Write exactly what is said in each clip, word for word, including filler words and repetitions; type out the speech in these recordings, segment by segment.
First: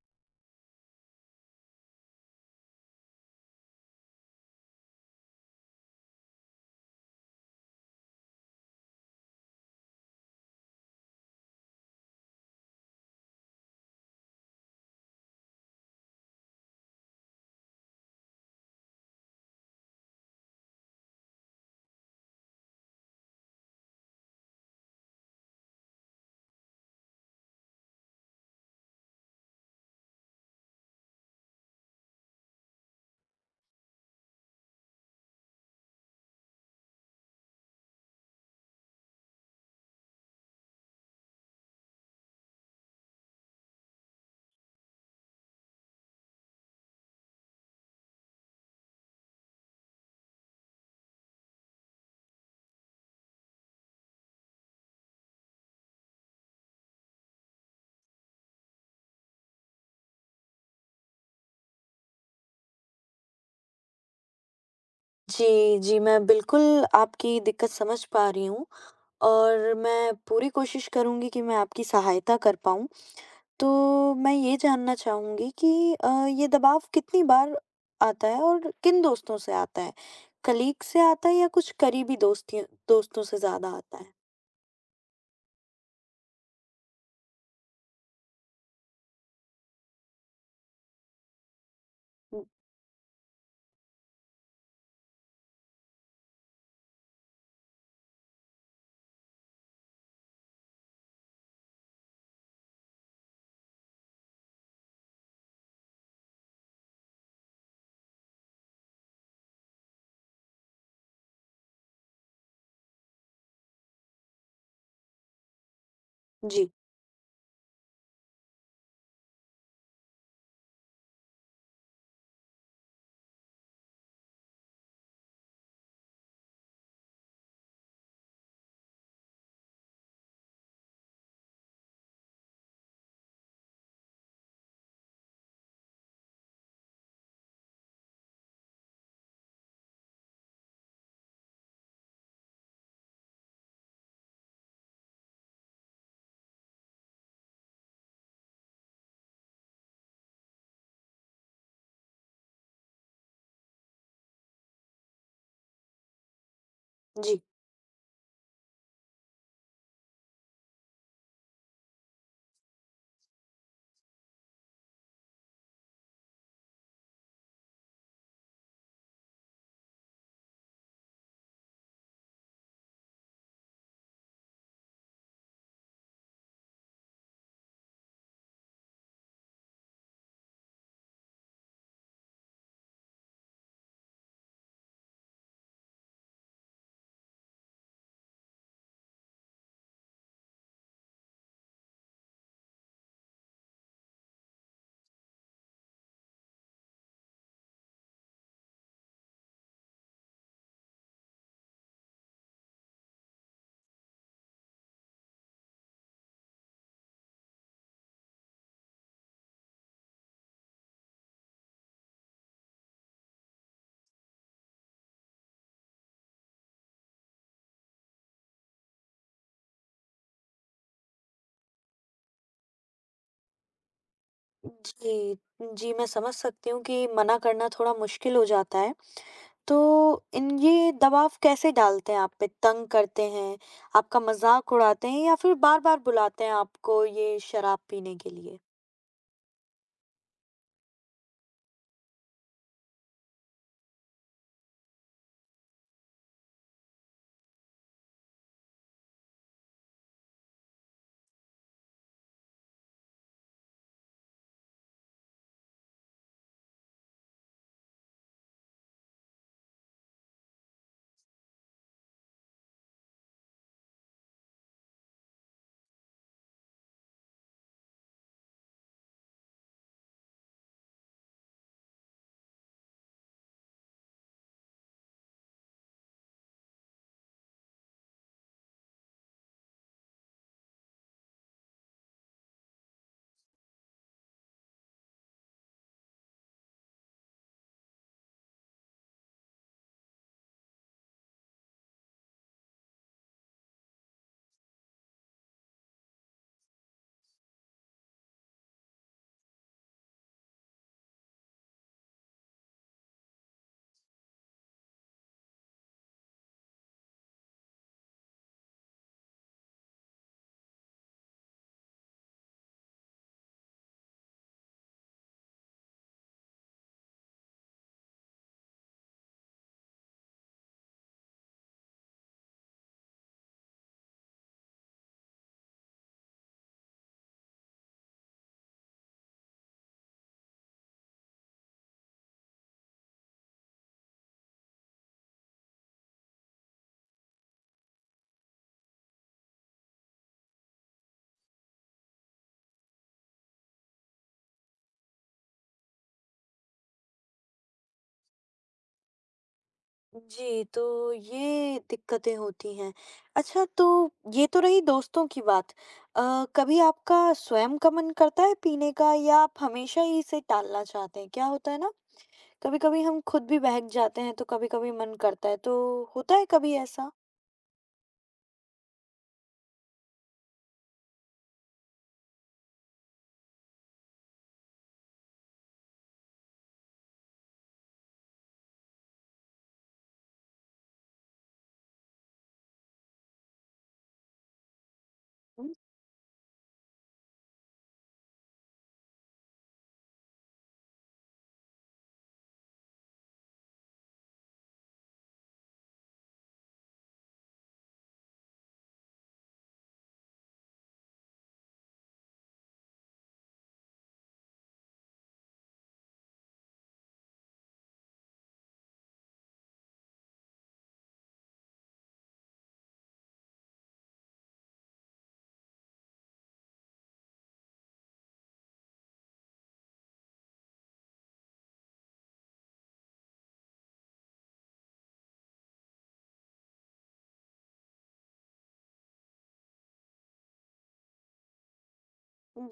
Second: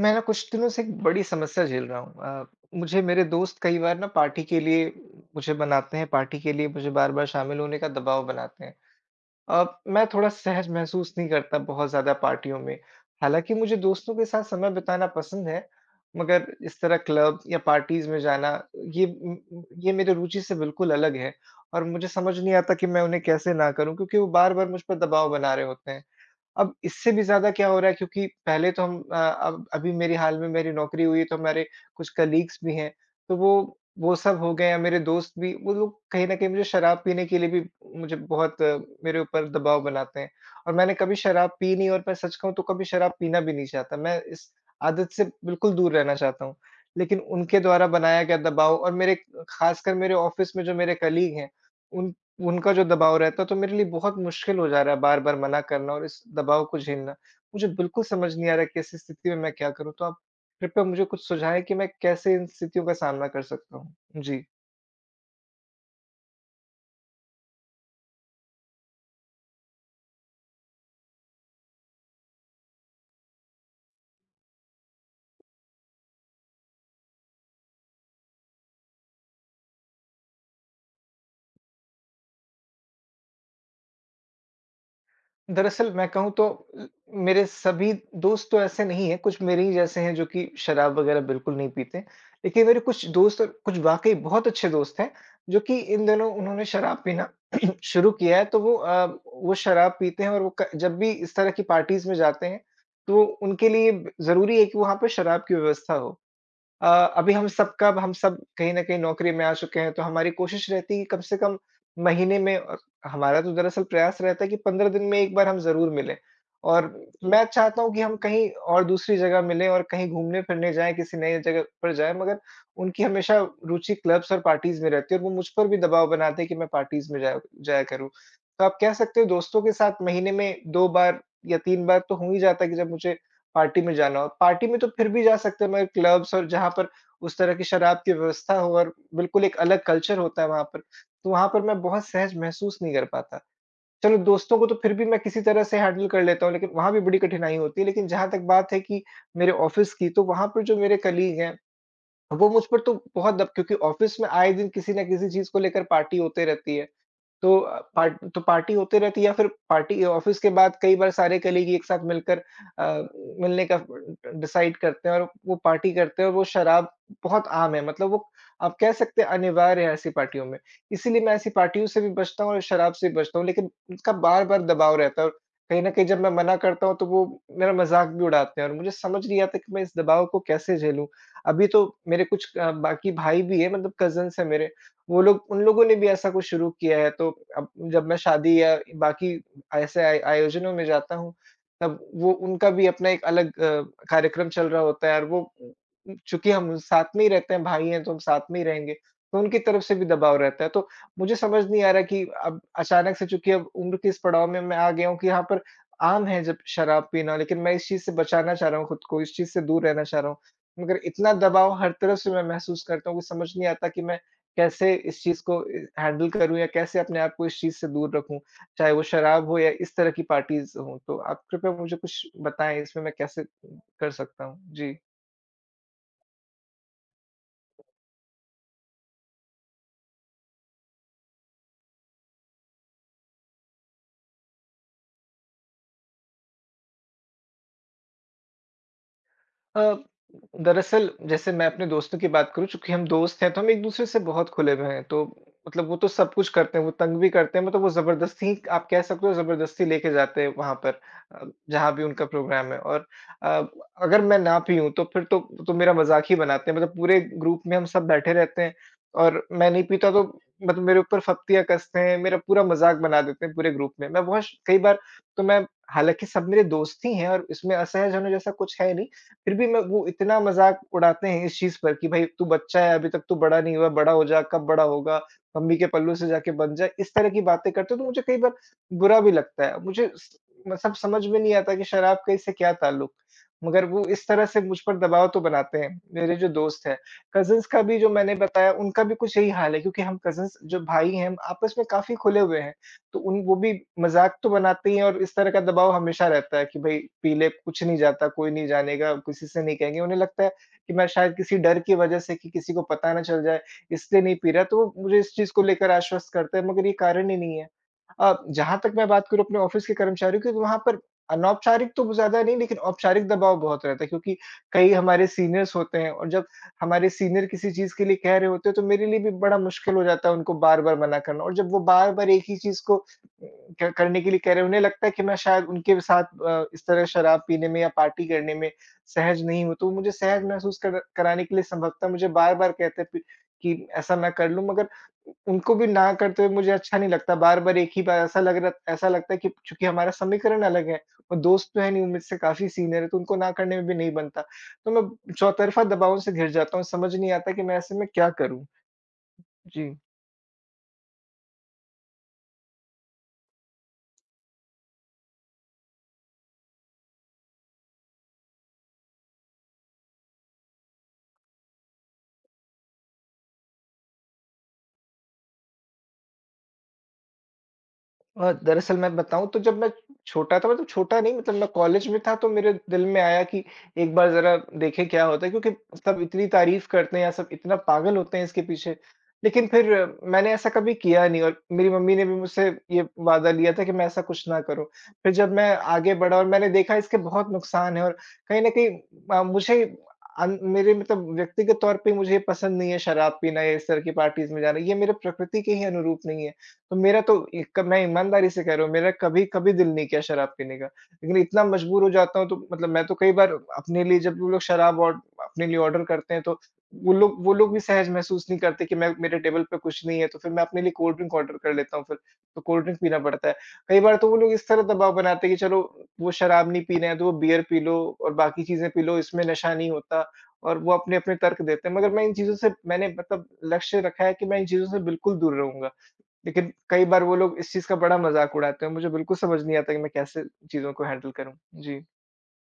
मैं ना कुछ दिनों से एक बड़ी समस्या झेल रहा हूँ। अ, मुझे मेरे दोस्त कई बार ना पार्टी के लिए मुझे बनाते हैं, पार्टी के लिए मुझे बार-बार शामिल होने का दबाव बनाते हैं। अब मैं थोड़ा सहज महसूस नहीं करता बहुत ज़्यादा पार्टियों में। हालाँकि मुझे दोस्तों के साथ समय बिताना पसंद है, मगर इस तरह क्लब या पार्टीज़ में जाना ये उम उम, ये मेरी रुचि से बिल्कुल अलग है, और मुझे समझ नहीं आता कि मैं उन्हें कैसे ना करूँ, क्योंकि वो बार-बार मुझ पर दबाव बना रहे होते हैं। अब इससे भी ज़्यादा क्या हो रहा है, क्योंकि पहले तो हम अ, अब अभी मेरी, हाल में मेरी नौकरी हुई, तो हमारे कुछ कलीग्स भी हैं, तो वो वो सब हो गए हैं मेरे दोस्त भी। वो लोग कहीं न कहीं मुझे शराब पीने के लिए भी मुझे बहुत अ, मेरे ऊपर दबाव बनाते हैं, और मैंने कभी शराब पी नहीं, और मैं सच कहूँ तो कभी शराब पीना भी नहीं चाहता। मैं इस आदत से बिल्कुल दूर रहना चाहता हूँ, लेकिन उनके द्वारा बनाया गया दबाव और मेरे, ख़ासकर मेरे ऑफ़िस में जो मेरे कलीग हैं, उनका जो दबाव रहता है, तो मेरे लिए बहुत मुश्किल हो जा रहा है बार-बार मना करना और इस दबाव को झेलना। मुझे बिल्कुल समझ नहीं आ रहा कि ऐसी स्थिति में मैं क्या करूँ? तो आप कृपया मुझे कुछ सुझाएँ कि मैं कैसे इन स्थितियों का सामना कर सकता हूँ? जी। जी, जी, मैं बिल्कुल आपकी दिक्कत समझ पा रही हूँ और मैं पूरी कोशिश करूँगी कि मैं आपकी सहायता कर पाऊँ। तो मैं ये जानना चाहूँगी कि अ, ये दबाव कितनी बार आता है और किन दोस्तों से आता है? कलीग से आता है या कुछ करीबी दोस्तियों दोस्तों से ज़्यादा आता है? दरअसल मैं कहूँ तो ल मेरे सभी दोस्त तो ऐसे नहीं हैं, कुछ मेरे ही जैसे हैं जो कि शराब वग़ैरह बिल्कुल नहीं पीते। हुँ। लेकिन मेरे कुछ दोस्त, और कुछ वाक़ई बहुत अच्छे दोस्त हैं, जो कि इन दिनों उन्होंने शराब पीना शुरू किया है। तो वो अ, वो शराब पीते हैं, और वो क जब भी इस तरह की पार्टीज़ में जाते हैं, तो उनके लिए ब ज़रूरी है कि वहाँ पे शराब की व्यवस्था हो। अ, अभी हम सब का हम सब कहीं न कहीं नौकरी में आ चुके हैं, तो हमारी कोशिश रहती है कि कम से कम महीने में, अ, हमारा तो दरअसल प्रयास रहता है कि पंद्रह दिन में एक बार हम ज़रूर मिलें। जी, और जी। मैं चाहता हूँ कि हम कहीं और दूसरी जगह मिलें, और कहीं घूमने-फिरने जाएँ, किसी नई जगह पर जाएँ, मगर उनकी हमेशा रुचि क्लब्स और पार्टीज़ में रहती है, और वो मुझ पर भी दबाव बनाते हैं कि मैं पार्टीज़ में जाया जाया करूँ। तो आप कह सकते हो, दोस्तों के साथ महीने में दो बार या तीन बार तो हो ही जाता है कि जब मुझे पार्टी में जाना हो। पार्टी में तो फिर भी जा सकते हैं, मगर क्लब्स और जहाँ पर उस तरह की शराब की व्यवस्था हो और बिल्कुल एक अलग कल्चर होता है वहाँ पर, तो वहाँ पर मैं बहुत सहज महसूस नहीं कर पाता। चलो, दोस्तों को तो फिर भी मैं किसी तरह से हैंडल कर लेता हूँ, लेकिन वहाँ भी बड़ी कठिनाई होती है। लेकिन जहाँ तक बात है कि मेरे ऑफ़िस की, तो वहाँ पर जो मेरे कलीग हैं, वो मुझ पर तो बहुत दब क्योंकि ऑफ़िस में आए दिन किसी न किसी चीज़ को लेकर पार्टी होते रहती है। जी। तो अ, पार्ट तो पार्टी होते रहती है, या फिर पार्टी ऑफ़िस के बाद कई बार सारे कलीग एक साथ मिलकर अ, मिलने का डिसाइड करते हैं और वो पार्टी करते हैं, और वो शराब बहुत आम है। मतलब वो, आप कह सकते हैं, अनिवार्य है ऐसी पार्टियों में। इसीलिए मैं ऐसी पार्टियों से भी बचता हूँ, और शराब से भी बचता हूँ, लेकिन उसका बार-बार दबाव रहता है, और कहीं न कहीं जब मैं मना करता हूँ तो वो मेरा मज़ाक भी उड़ाते हैं, और मुझे समझ नहीं आता कि मैं इस दबाव को कैसे झेलूँ? अभी तो मेरे कुछ अ, बाकी भाई भी हैं, मतलब कज़िन्स हैं मेरे। वो लोग उन लोगों ने भी ऐसा कुछ शुरू किया है, तो अब जब मैं शादी या बाकी ऐसे आय आयोजनों में जाता हूँ, तब वो, उनका भी अपना एक अलग अ, कार्यक्रम चल रहा होता है, और वो उम, चूँकि हम साथ में ही रहते हैं, भाई हैं, तो हम साथ में ही रहेंगे, तो उनकी तरफ से भी दबाव रहता है। तो मुझे समझ नहीं आ रहा कि अब अचानक से, चूँकि अब उम्र के इस पड़ाव में मैं आ गया हूँ कि यहाँ पर आम है जब शराब पीना, लेकिन मैं इस चीज़ से बचाना चाह रहा हूँ खुद को, इस चीज़ से दूर रहना चाह रहा हूँ। मगर इतना दबाव हर तरफ से मैं महसूस करता हूँ कि समझ नहीं आता कि मैं कैसे इस चीज़ को अ, हैंडल करूँ, या कैसे अपने आप को इस चीज़ से दूर रखूँ? चाहे वो शराब हो, या इस तरह की पार्टीज़ हों। तो आप कृपया मुझे कुछ बताएँ, इसमें मैं कैसे कर सकता हूँ? जी। जी, जी, मैं समझ सकती हूँ कि मना करना थोड़ा मुश्किल हो जाता है। तो इन ये दबाव कैसे डालते हैं आप पे? तंग करते हैं, आपका मज़ाक उड़ाते हैं या फिर बार-बार बुलाते हैं आपको ये शराब पीने के लिए? अ, दरअसल, जैसे मैं अपने दोस्तों की बात करूँ, चूँकि हम दोस्त हैं तो हम एक-दूसरे से बहुत खुले हुए हैं। तो मतलब वो तो सब कुछ करते हैं, वो तंग भी करते हैं, मतलब वो ज़बरदस्ती, आप कह सकते हो, ज़बरदस्ती लेके जाते हैं वहाँ पर अ, जहाँ भी उनका प्रोग्राम है, और अ, अगर मैं ना भी हूँ तो फिर तो तो मेरा मज़ाक ही बनाते हैं, मतलब पूरे ग्रुप में हम सब बैठे रहते हैं और मैं नहीं पीता, तो मतलब मेरे ऊपर फप्तियाँ कसते हैं, मेरा पूरा मज़ाक बना देते हैं पूरे ग्रुप में। मैं बहुत श कई बार तो मैं, हालाँकि सब मेरे दोस्त ही हैं और इसमें असहज होने जैसा कुछ है नहीं, फिर भी मैं, वो इतना मज़ाक उड़ाते हैं इस चीज़ पर कि भाई तू बच्चा है, अभी तक तू बड़ा नहीं हुआ, बड़ा हो जा, कब बड़ा होगा, मम्मी के पल्लू से जाके बन जा। इस तरह की बातें करते हो तो मुझे कई बार बुरा भी लगता है। मुझे स मतलब समझ में नहीं आता कि शराब का इससे क्या ताल्लुक? मगर वो इस तरह से मुझ पर दबाव तो बनाते हैं, मेरे जो दोस्त हैं। कज़िन्स का भी, जो मैंने बताया, उनका भी कुछ यही हाल है, क्योंकि हम कज़िन्स जो भाई हैं, हम आपस में काफ़ी खुले हुए हैं। तो उन वो भी मज़ाक तो बनाती हैं, और इस तरह का दबाव हमेशा रहता है कि भई पी ले, कुछ नहीं जाता, कोई नहीं जानेगा, किसी से नहीं कहेंगे। उन्हें लगता है कि मैं शायद किसी डर की वजह से, कि किसी को पता ना चल जाए, इसलिए नहीं पी रहा, तो वो मुझे इस चीज़ को लेकर आश्वस्त करते हैं, मगर ये कारण ही नहीं है। अ, जहाँ तक मैं बात करूँ अपने ऑफ़िस के कर्मचारियों की, तो वहाँ पर अनौपचारिक तो ज़्यादा नहीं, लेकिन औपचारिक दबाव बहुत रहता है, क्योंकि कई हमारे सीनियर्स होते हैं, और जब हमारे सीनियर किसी चीज़ के लिए कह रहे होते हैं, तो मेरे लिए भी बड़ा मुश्किल हो जाता है उनको बार-बार मना करना, और जब वो बार-बार एक ही चीज़ को क करने के लिए कह रहे हैं, उन्हें लगता है कि मैं शायद उनके साथ अ, इस तरह शराब पीने में या पार्टी करने में सहज नहीं हूँ, तो वो मुझे सहज महसूस कर कराने के लिए संभवतः मुझे बार-बार कहते थे कि ऐसा मैं कर लूँ, मगर उ उनको भी ना करते हुए मुझे अच्छा नहीं लगता। बार-बार एक ही बार ऐसा लग रहा ऐसा लगता है कि चूँकि हमारा समीकरण अलग है और दोस्त तो है नहीं, वो मुझसे काफ़ी सीनियर है, तो उनको ना करने में भी नहीं बनता। तो मैं चौतरफा दबाव से घिर जाता हूँ, समझ नहीं आता कि मैं ऐसे में क्या करूँ? जी। जी, तो ये दिक्कतें होती हैं। अच्छा, तो ये तो रही दोस्तों की बात। अ, कभी आपका स्वयं का मन करता है पीने का या आप हमेशा ही इसे टालना चाहते हैं? क्या होता है ना, कभी-कभी हम खुद भी बहक जाते हैं तो कभी-कभी मन करता है, तो होता है कभी ऐसा? अ, दरअसल मैं बताऊँ तो जब मैं छोटा था, मतलब छोटा नहीं, मतलब मैं कॉलेज में था, तो मेरे दिल में आया कि एक बार ज़रा देखें क्या होता है, क्योंकि सब इतनी तारीफ़ करते हैं, या सब इतना पागल होते हैं इसके पीछे। लेकिन फिर अ, मैंने ऐसा कभी किया नहीं, और मेरी मम्मी ने भी मुझसे ये वादा लिया था कि मैं ऐसा कुछ ना करूँ। फिर जब मैं आगे बढ़ा और मैंने देखा इसके बहुत नुकसान हैं, और कहीं न कहीं अ, मुझे अन मेरे, मतलब, व्यक्तिगत तौर पे मुझे ये पसंद नहीं है शराब पीना या इस तरह की पार्टीज़ में जाना, ये मेरे प्रकृति के ही अनुरूप नहीं है। तो मेरा तो इ क मैं ईमानदारी से कह रहा हूँ, मेरा कभी-कभी दिल नहीं किया शराब पीने का। लेकिन इतना मजबूर हो जाता हूँ तो, मतलब, मैं तो कई बार अपने लिए, जब वो लोग शराब और अपने लिए ऑर्डर करते हैं, तो वो लोग वो लोग भी सहज महसूस नहीं करते कि मैं, मेरे टेबल पे कुछ नहीं है, तो फिर मैं अपने लिए कोल्ड ड्रिंक ऑर्डर कर लेता हूँ फिर, तो कोल्ड ड्रिंक पीना पड़ता है। कई बार तो वो लोग इस तरह दबाव बनाते हैं कि चलो, वो शराब नहीं पीना है तो वो बियर पी लो और बाकी चीज़ें पी लो, इसमें नशा नहीं होता, और वो अपने-अपने तर्क देते हैं। मगर मैं इन चीज़ों से मैंने, मतलब, लक्ष्य रखा है कि मैं इन चीज़ों से बिल्कुल दूर रहूँगा। लेकिन कई बार वो लोग इस चीज़ का बड़ा मज़ाक उड़ाते हैं, मुझे बिल्कुल समझ नहीं आता कि मैं कैसे चीज़ों को हैंडल करूँ? जी।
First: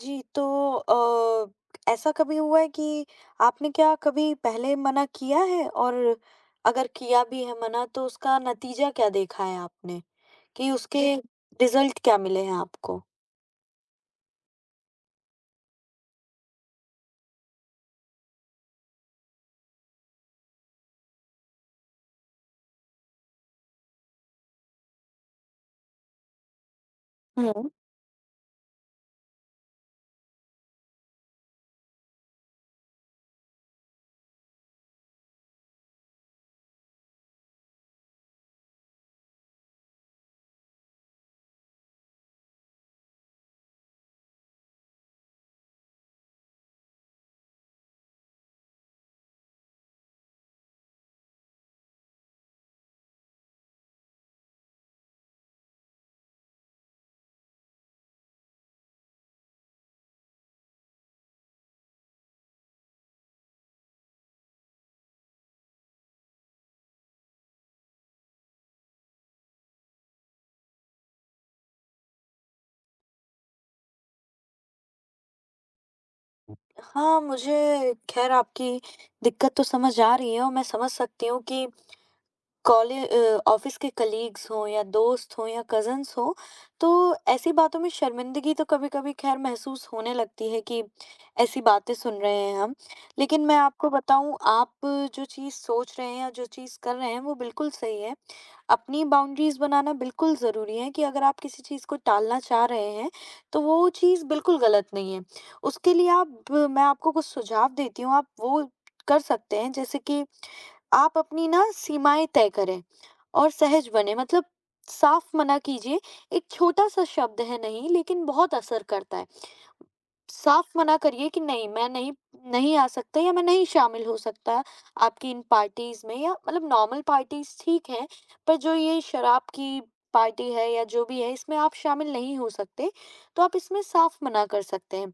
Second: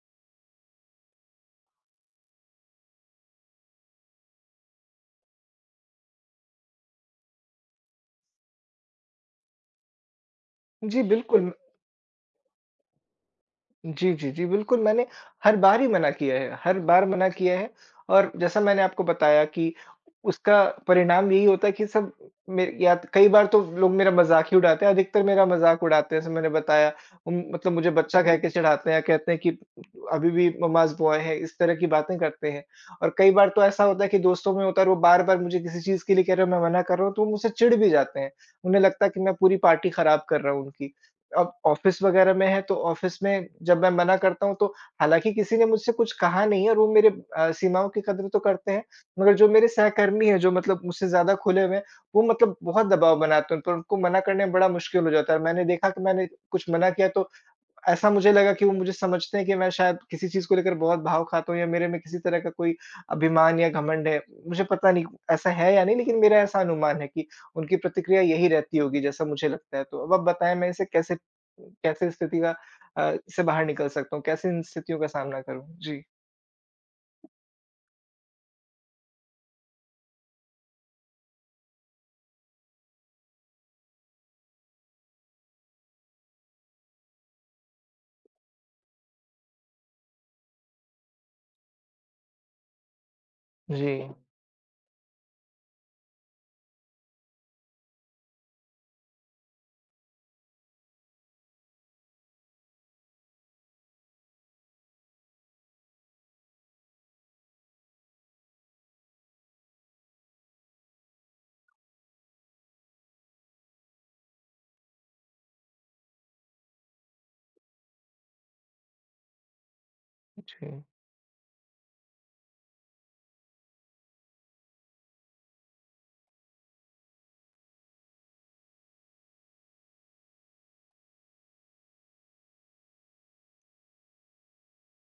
जी, तो अ, ऐसा कभी हुआ है कि आपने क्या कभी पहले मना किया है? और अगर किया भी है मना तो उसका नतीजा क्या देखा है आपने? कि जी, उसके बिल्कुल। रिज़ल्ट क्या मिले हैं आपको? जी, जी, जी, बिल्कुल, मैंने हर बार ही मना किया है, हर बार मना किया है, और जैसा मैंने आपको बताया कि उसका परिणाम यही होता है कि सब मे या तो, कई बार तो लोग मेरा मज़ाक ही उड़ाते हैं, अधिकतर मेरा मज़ाक उड़ाते हैं, जैसे मैंने बताया, उम, हुँ। मतलब मुझे बच्चा कह के चिढ़ाते हैं, कहते हैं कि अभी भी मम्माज़ बॉय है, इस तरह की बातें करते हैं। और कई बार तो ऐसा होता है कि दोस्तों में होता है, और वो बार-बार मुझे किसी चीज़ के लिए कह रहे हो, मैं मना कर रहा हूँ, तो वो मुझसे चिढ़ भी जाते हैं। उन्हें लगता है कि मैं पूरी पार्टी खराब कर रहा हूँ उनकी। अब ऑफ़िस वग़ैरह में है तो ऑफ़िस में जब मैं मना करता हूँ, तो हालाँकि किसी ने मुझसे कुछ कहा नहीं है, और वो मेरे अ, सीमाओं की कदर तो करते हैं, मगर जो मेरे सहकर्मी हैं, जो, मतलब, मुझसे ज़्यादा खुले हुए हैं, वो, मतलब, बहुत दबाव बनाते हैं, तो उनको मना करने में बड़ा मुश्किल हो जाता है। मैंने देखा कि मैंने कुछ मना किया, तो ऐसा मुझे लगा कि वो मुझे समझते हैं कि मैं शायद किसी चीज़ को लेकर बहुत भाव खाता हूँ, या मेरे में किसी तरह का कोई अभिमान या घमंड है। मुझे पता नहीं ऐसा है या नहीं, लेकिन मेरा ऐसा अनुमान है कि उनकी प्रतिक्रिया यही रहती होगी, जैसा मुझे लगता है। तो अब आप बताएँ, मैं इसे कैसे, कैसे स्थिति का अ, से बाहर निकल सकता हूँ? कैसे इन स्थितियों का सामना करूँ? जी। हाँ, मुझे ख़ैर आपकी दिक्कत तो समझ आ रही है और मैं समझ सकती हूँ कि कॉले अ, ऑफिस के कलीग्स हों या दोस्त हों या कज़न्स हों, तो ऐसी बातों में शर्मिंदगी तो कभी-कभी ख़ैर महसूस होने लगती है कि ऐसी बातें सुन रहे हैं हम। लेकिन मैं आपको जी, बताऊँ, आप जो चीज़ सोच रहे हैं या जो चीज़ कर रहे हैं, वो बिल्कुल सही है। अपनी बाउंड्रीज़ बनाना बिल्कुल ज़रूरी है कि अगर आप किसी चीज़ को टालना चाह रहे हैं, तो वो चीज़ बिल्कुल गलत नहीं है। उसके लिए आप मैं आपको कुछ सुझाव देती हूँ, आप वो कर सकते हैं। जैसे कि आप अपनी ना सीमाएँ तय करें और सहज बने। मतलब साफ मना कीजिए। एक छोटा सा शब्द है नहीं, लेकिन बहुत असर करता है। साफ जी। मना करिए कि नहीं, मैं नहीं नहीं आ सकता या मैं नहीं शामिल हो सकता आपकी इन पार्टीज में। या मतलब नॉर्मल पार्टीज ठीक है, पर जो ये शराब की पार्टी है या जो भी है, इसमें आप शामिल नहीं हो सकते, तो आप इसमें साफ मना कर सकते हैं।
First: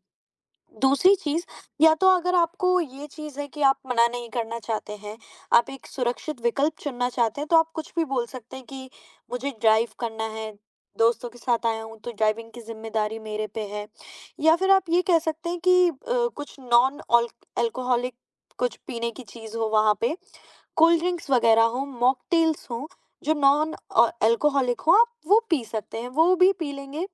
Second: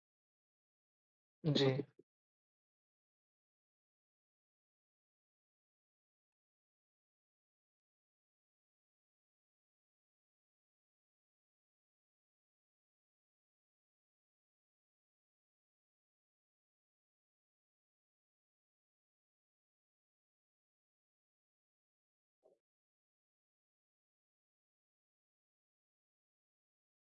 दूसरी चीज़, जी, या तो अगर आपको ये चीज़ है कि आप मना नहीं करना चाहते हैं, आप एक सुरक्षित विकल्प चुनना चाहते हैं, तो आप कुछ भी बोल सकते हैं कि मुझे ड्राइव करना है, दोस्तों के साथ आया हूँ, तो ड्राइविंग की ज़िम्मेदारी मेरे पे है। या फिर आप ये कह सकते हैं कि अ, कुछ नॉन ऑल अल्कोहलिक कुछ पीने की चीज़ हो वहाँ पे, कोल्ड ड्रिंक्स वगैरह हो, मॉकटेल्स हों, जो नॉन अ, अल्कोहलिक हो, आप वो पी सकते हैं, वो भी पी लेंगे,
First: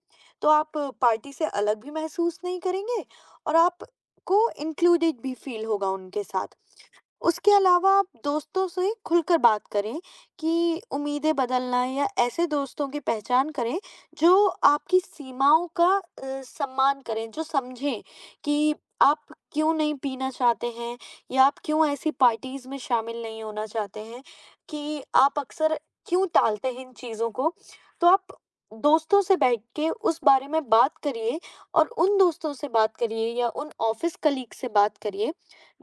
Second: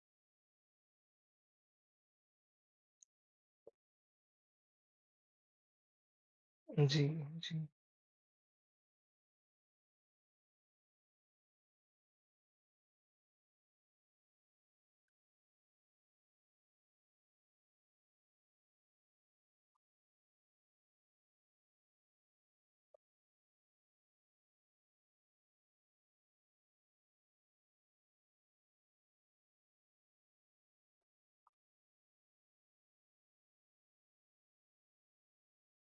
तो आप पार्टी से अलग भी महसूस नहीं करेंगे और आपको इंक्लूडेड भी फ़ील होगा उनके साथ। जी, उसके जी। अलावा आप दोस्तों से खुलकर बात करें कि उम्मीदें बदलना। या ऐसे दोस्तों की पहचान करें जो आपकी सीमाओं का अ, सम्मान करें, जो समझें कि आप क्यों नहीं पीना चाहते हैं या आप क्यों ऐसी पार्टीज़ में शामिल नहीं होना चाहते हैं, कि आप अक्सर क्यों टालते हैं इन चीज़ों को। तो आप दोस्तों से बैठ के उस बारे में बात करिए और उन दोस्तों से बात करिए या उन ऑफ़िस कलीग से बात करिए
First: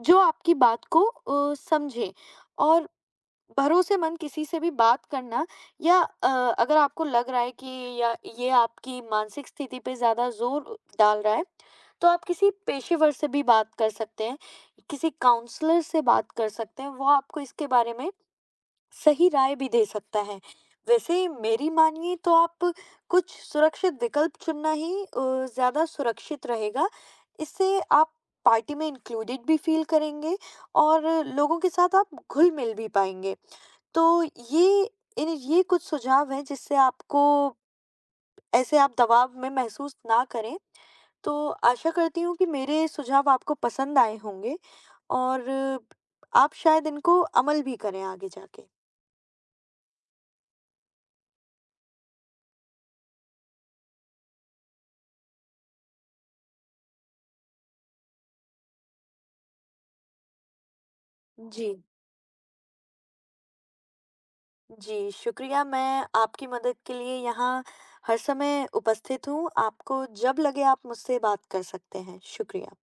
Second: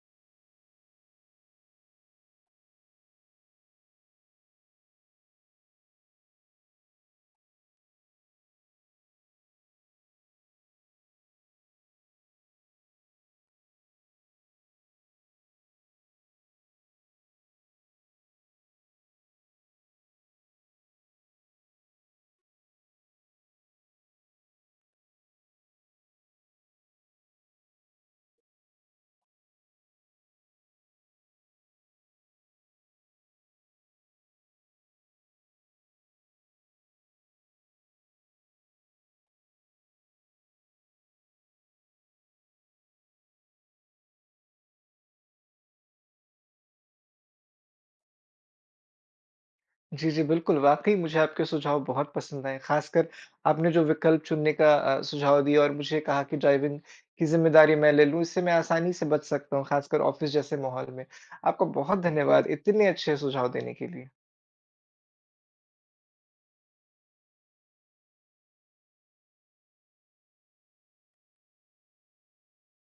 जो आपकी बात को अ, समझे। और भरोसेमंद किसी से भी बात करना, या अ, अगर आपको लग रहा है कि या ये आपकी मानसिक स्थिति पे ज़्यादा जोर डाल रहा है, तो आप किसी पेशेवर से भी बात कर सकते हैं, किसी काउंसलर से बात कर सकते हैं, वो आपको इसके बारे में सही राय भी दे सकता है। वैसे मेरी मानिए तो आप कुछ सुरक्षित विकल्प चुनना ही अ, ज़्यादा सुरक्षित रहेगा। इससे आप पार्टी में इंक्लूडेड भी फ़ील करेंगे और लोगों के साथ आप घुल-मिल भी पाएँगे। तो ये इन ये कुछ सुझाव हैं जिससे आपको ऐसे आप दबाव में महसूस ना करें। तो आशा करती हूँ कि मेरे सुझाव आपको पसंद आए होंगे और आप शायद इनको अमल भी करें आगे जाके। जी, जी, बिल्कुल। वाक़ई मुझे आपके सुझाव बहुत पसंद आए, ख़ासकर आपने जो विकल्प चुनने का अ, सुझाव दिया और मुझे कहा कि ड्राइविंग की ज़िम्मेदारी मैं ले लूँ, इससे मैं आसानी से बच सकता हूँ, ख़ासकर ऑफ़िस जैसे माहौल में। आपका जी। बहुत धन्यवाद इतने अच्छे सुझाव देने के लिए। जी, शुक्रिया, मैं आपकी मदद के लिए यहाँ हर समय उपस्थित हूँ। आपको जब लगे आप मुझसे बात कर सकते हैं। शुक्रिया।